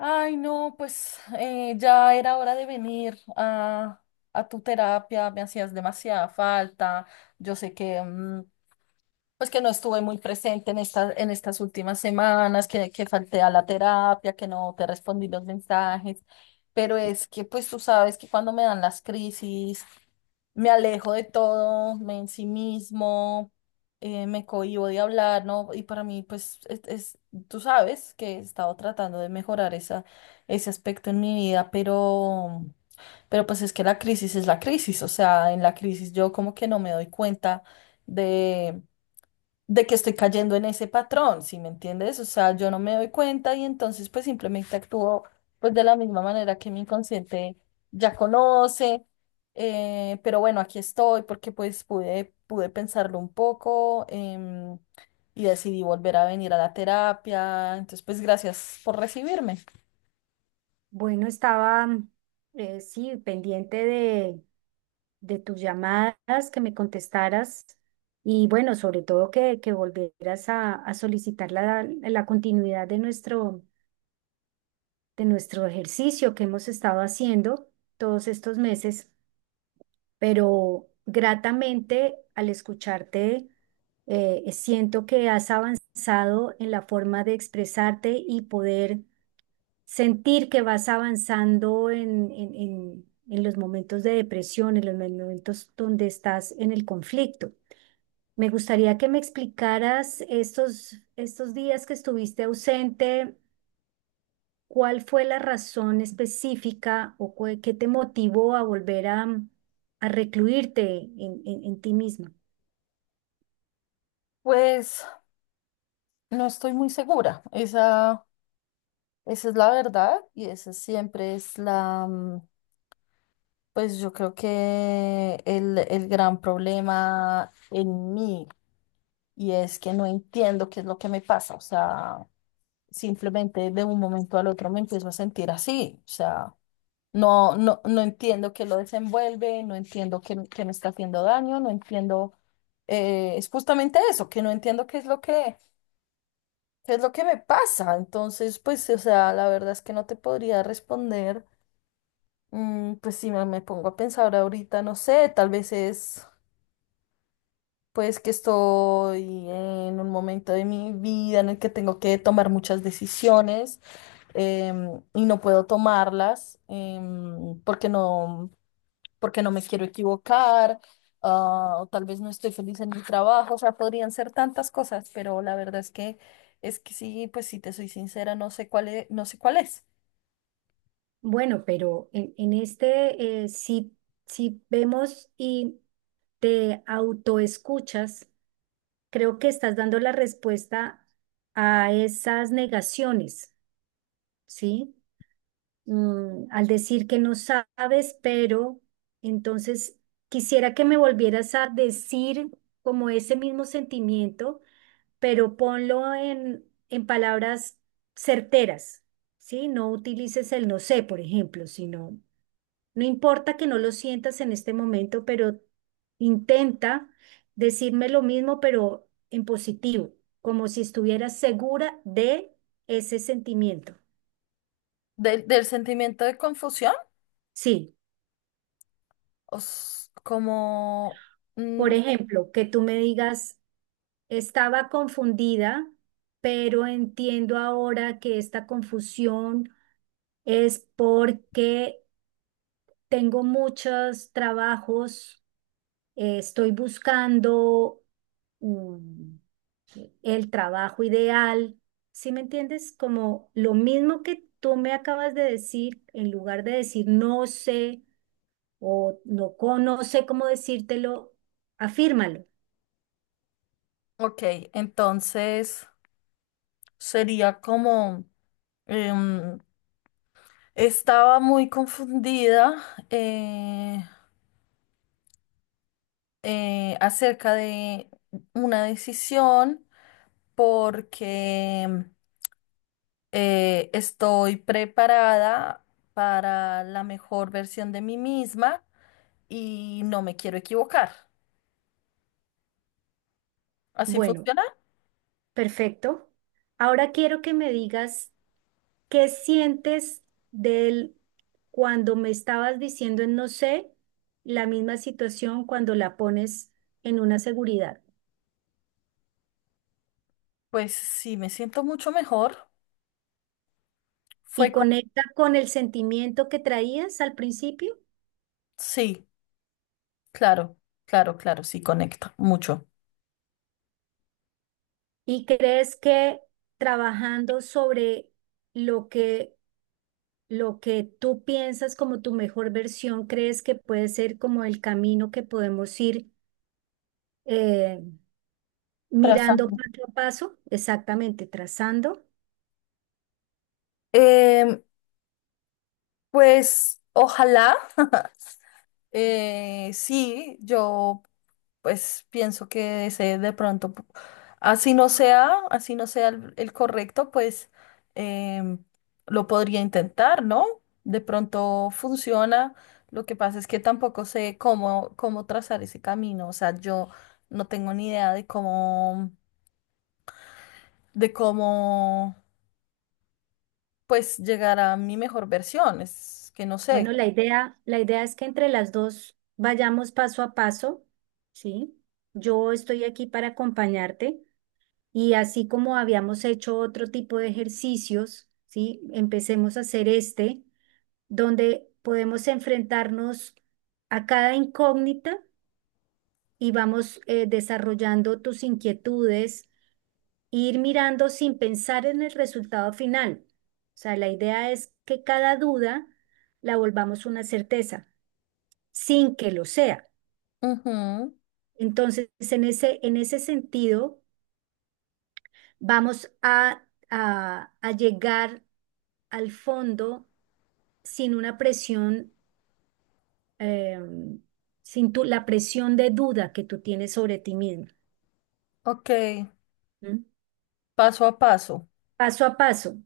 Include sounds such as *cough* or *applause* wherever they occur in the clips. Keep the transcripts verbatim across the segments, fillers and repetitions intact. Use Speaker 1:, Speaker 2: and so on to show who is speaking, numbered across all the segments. Speaker 1: Ay, no, pues eh, ya era hora de venir a, a tu terapia, me hacías demasiada falta. Yo sé que mm, pues que no estuve muy presente en estas en estas últimas semanas, que, que falté a la terapia, que no te respondí los mensajes, pero es que pues tú sabes que cuando me dan las crisis, me alejo de todo, me ensimismo, eh, me cohíbo de hablar, ¿no? Y para mí pues es, es- tú sabes que he estado tratando de mejorar esa, ese aspecto en mi vida, pero, pero pues es que la crisis es la crisis, o sea, en la crisis yo como que no me doy cuenta de que estoy cayendo en ese patrón, ¿sí me entiendes? O sea, yo no me doy cuenta y entonces pues simplemente actúo pues de la misma manera que mi inconsciente ya conoce, eh, pero bueno, aquí estoy porque pues pude, pude pensarlo un poco em, y decidí volver a venir a la terapia, entonces pues gracias por recibirme.
Speaker 2: Bueno, estaba mm, eh, sí pendiente de, de tus llamadas, que me contestaras y bueno, sobre todo que, que volvieras a, a solicitar la, la continuidad de nuestro, de nuestro ejercicio que hemos estado haciendo todos estos meses, pero gratamente al escucharte eh, siento que has avanzado en la forma de expresarte y poder sentir que vas avanzando en, en, en- en los momentos de depresión, en los momentos donde estás en el conflicto. Me gustaría que me explicaras estos, estos días que estuviste ausente, cuál fue la razón específica o cu- qué te motivó a volver a, a recluirte en, en- en ti misma.
Speaker 1: Pues no estoy muy segura, esa, esa es la verdad y esa siempre es la... mm, Pues yo creo que el, el gran problema en mí y es que no entiendo qué es lo que me pasa. O sea, simplemente de un momento al otro me empiezo a sentir así. O sea, no, no, no entiendo qué lo desenvuelve, no entiendo qué, qué me está haciendo daño, no entiendo. eh, es justamente eso, que no entiendo qué es lo que, qué es lo que me pasa. Entonces, pues, o sea, la verdad es que no te podría responder. Mm, pues si me, me pongo a pensar ahorita, no sé, tal vez es. Pues que estoy en un momento de mi vida en el que tengo que tomar muchas decisiones em, y no puedo tomarlas em, porque no, porque no me quiero equivocar, ah, o tal vez no estoy feliz en mi trabajo, o sea, podrían ser tantas cosas, pero la verdad es que es que sí, pues si te soy sincera, no sé cuál es, no sé cuál es.
Speaker 2: Bueno, pero en, en este, eh, si, si vemos y te autoescuchas, creo que estás dando la respuesta a esas negaciones, ¿sí? Mm, al decir que no sabes, pero entonces quisiera que me volvieras a decir como ese mismo sentimiento, pero ponlo en, en palabras certeras, ¿sí? No utilices el no sé, por ejemplo, sino no importa que no lo sientas en este momento, pero intenta decirme lo mismo, pero en positivo, como si estuvieras segura de ese sentimiento.
Speaker 1: Del, del sentimiento de confusión.
Speaker 2: Sí,
Speaker 1: os- como,
Speaker 2: por
Speaker 1: mm,
Speaker 2: ejemplo, que tú me digas, estaba confundida, pero entiendo ahora que esta confusión es porque tengo muchos trabajos, eh, estoy buscando mm, el trabajo ideal. ¿Sí me entiendes? Como lo mismo que tú me acabas de decir, en lugar de decir no sé o no, co- no sé cómo decírtelo, afírmalo.
Speaker 1: ok, entonces sería como... Em, estaba muy confundida, eh, eh, acerca de una decisión porque eh, estoy preparada para la mejor versión de mí misma y no me quiero equivocar. ¿Así
Speaker 2: Bueno,
Speaker 1: funciona?
Speaker 2: perfecto. Ahora quiero que me digas qué sientes del cuando me estabas diciendo en no sé, la misma situación cuando la pones en una seguridad.
Speaker 1: Pues sí, me siento mucho mejor.
Speaker 2: Y
Speaker 1: Fue como...
Speaker 2: conecta con el sentimiento que traías al principio.
Speaker 1: Sí, claro, claro, claro, sí, conecta mucho.
Speaker 2: ¿Y crees que trabajando sobre lo que, lo que tú piensas como tu mejor versión, crees que puede ser como el camino que podemos ir eh, mirando
Speaker 1: Trazando.
Speaker 2: paso a paso? Exactamente, trazando.
Speaker 1: Em, pues ojalá. *laughs* Eh, sí, yo pues pienso que ese de pronto, pu- así no sea, así no sea el, el correcto, pues em, lo podría intentar, ¿no? De pronto funciona. Lo que pasa es que tampoco sé cómo, cómo trazar ese camino. O sea, yo no tengo ni idea de cómo, de cómo pues llegar a mi mejor versión. Es que no sé.
Speaker 2: Bueno, la idea, la idea es que entre las dos vayamos paso a paso, ¿sí? Yo estoy aquí para acompañarte y así como habíamos hecho otro tipo de ejercicios, ¿sí? Empecemos a hacer este, donde podemos enfrentarnos a cada incógnita y vamos eh, desarrollando tus inquietudes, e ir mirando sin pensar en el resultado final. O sea, la idea es que cada duda la volvamos una certeza, sin que lo sea.
Speaker 1: Ujú.
Speaker 2: Entonces, en ese, en ese sentido, vamos a, a, a llegar al fondo sin una presión eh, sin tu, la presión de duda que tú tienes sobre ti mismo,
Speaker 1: Ok,
Speaker 2: ¿m?
Speaker 1: paso a paso.
Speaker 2: Paso a paso.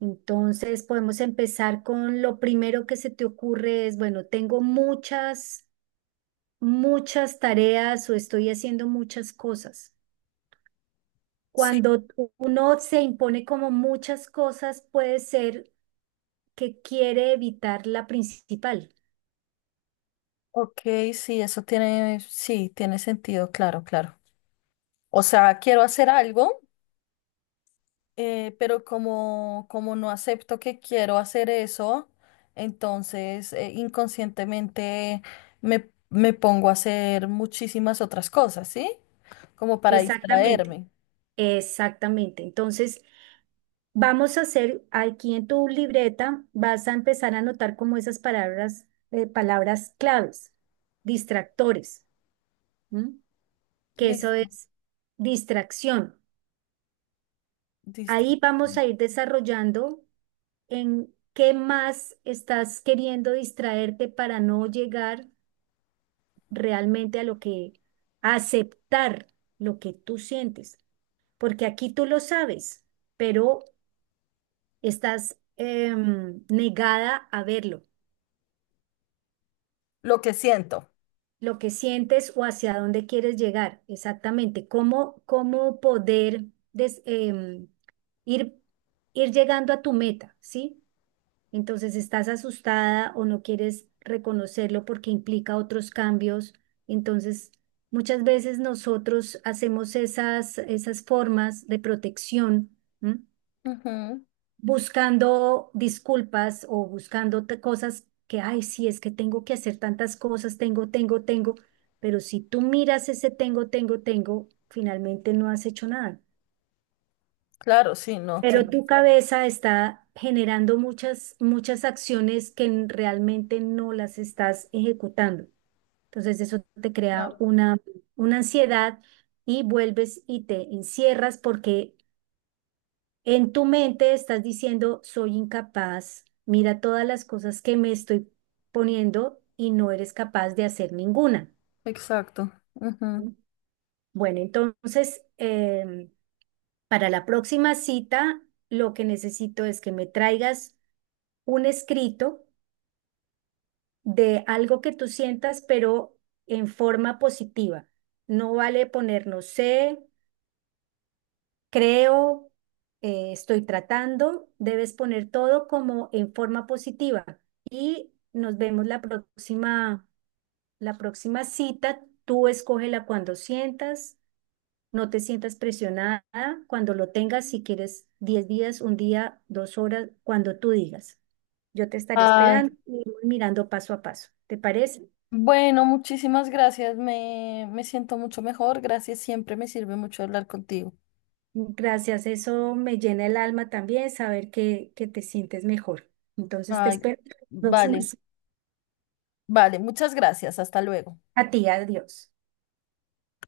Speaker 2: Entonces podemos empezar con lo primero que se te ocurre es, bueno, tengo muchas, muchas tareas o estoy haciendo muchas cosas.
Speaker 1: Sí.
Speaker 2: Cuando uno se impone como muchas cosas, puede ser que quiere evitar la principal.
Speaker 1: Ok, sí, eso tiene, sí, tiene sentido, claro, claro. O sea, quiero hacer algo, eh, pero como, como no acepto que quiero hacer eso, entonces eh, inconscientemente me, me pongo a hacer muchísimas otras cosas, ¿sí? Como para
Speaker 2: Exactamente,
Speaker 1: distraerme.
Speaker 2: exactamente. Entonces, vamos a hacer aquí en tu libreta, vas a empezar a anotar como esas palabras, eh, palabras claves, distractores, ¿m? Que eso
Speaker 1: Listo,
Speaker 2: es distracción.
Speaker 1: listo.
Speaker 2: Ahí vamos a ir desarrollando en qué más estás queriendo distraerte para no llegar realmente a lo que, a aceptar lo que tú sientes, porque aquí tú lo sabes, pero estás em, negada a verlo.
Speaker 1: Lo que siento.
Speaker 2: Lo que sientes o hacia dónde quieres llegar, exactamente, cómo, cómo poder des- em, ir, ir llegando a tu meta, ¿sí? Entonces estás asustada o no quieres reconocerlo porque implica otros cambios. Entonces, muchas veces nosotros hacemos esas, esas formas de protección, ¿m?
Speaker 1: Ujú.
Speaker 2: Buscando disculpas o buscando te- cosas que, ay, sí, es que tengo que hacer tantas cosas, tengo, tengo, tengo, pero si tú miras ese tengo, tengo, tengo, finalmente no has hecho nada.
Speaker 1: Claro, sí, no, tiene.
Speaker 2: Pero tu cabeza está generando muchas, muchas acciones que n- realmente no las estás ejecutando. Entonces eso te crea
Speaker 1: Claro,
Speaker 2: una, una ansiedad y vuelves y te encierras porque en tu mente estás diciendo, soy incapaz, mira todas las cosas que me estoy poniendo y no eres capaz de hacer ninguna.
Speaker 1: exacto. Ujú.
Speaker 2: Bueno, entonces, em, para la próxima cita, lo que necesito es que me traigas un escrito de algo que tú sientas, pero en forma positiva. No vale poner no sé, creo, eh, estoy tratando, debes poner todo como en forma positiva y nos vemos la próxima, la próxima cita. Tú escógela cuando sientas, no te sientas presionada, cuando lo tengas, si quieres diez días, un día, dos horas, cuando tú digas. Yo te estaré
Speaker 1: Ay.
Speaker 2: esperando y iremos mirando paso a paso. ¿Te parece?
Speaker 1: Bueno, muchísimas gracias. Me, me siento mucho mejor. Gracias, siempre me sirve mucho hablar contigo.
Speaker 2: Gracias, eso me llena el alma también, saber que, que te sientes mejor. Entonces te
Speaker 1: Ay,
Speaker 2: espero en la próxima.
Speaker 1: vale, vale, muchas gracias. Hasta luego.
Speaker 2: A ti, adiós.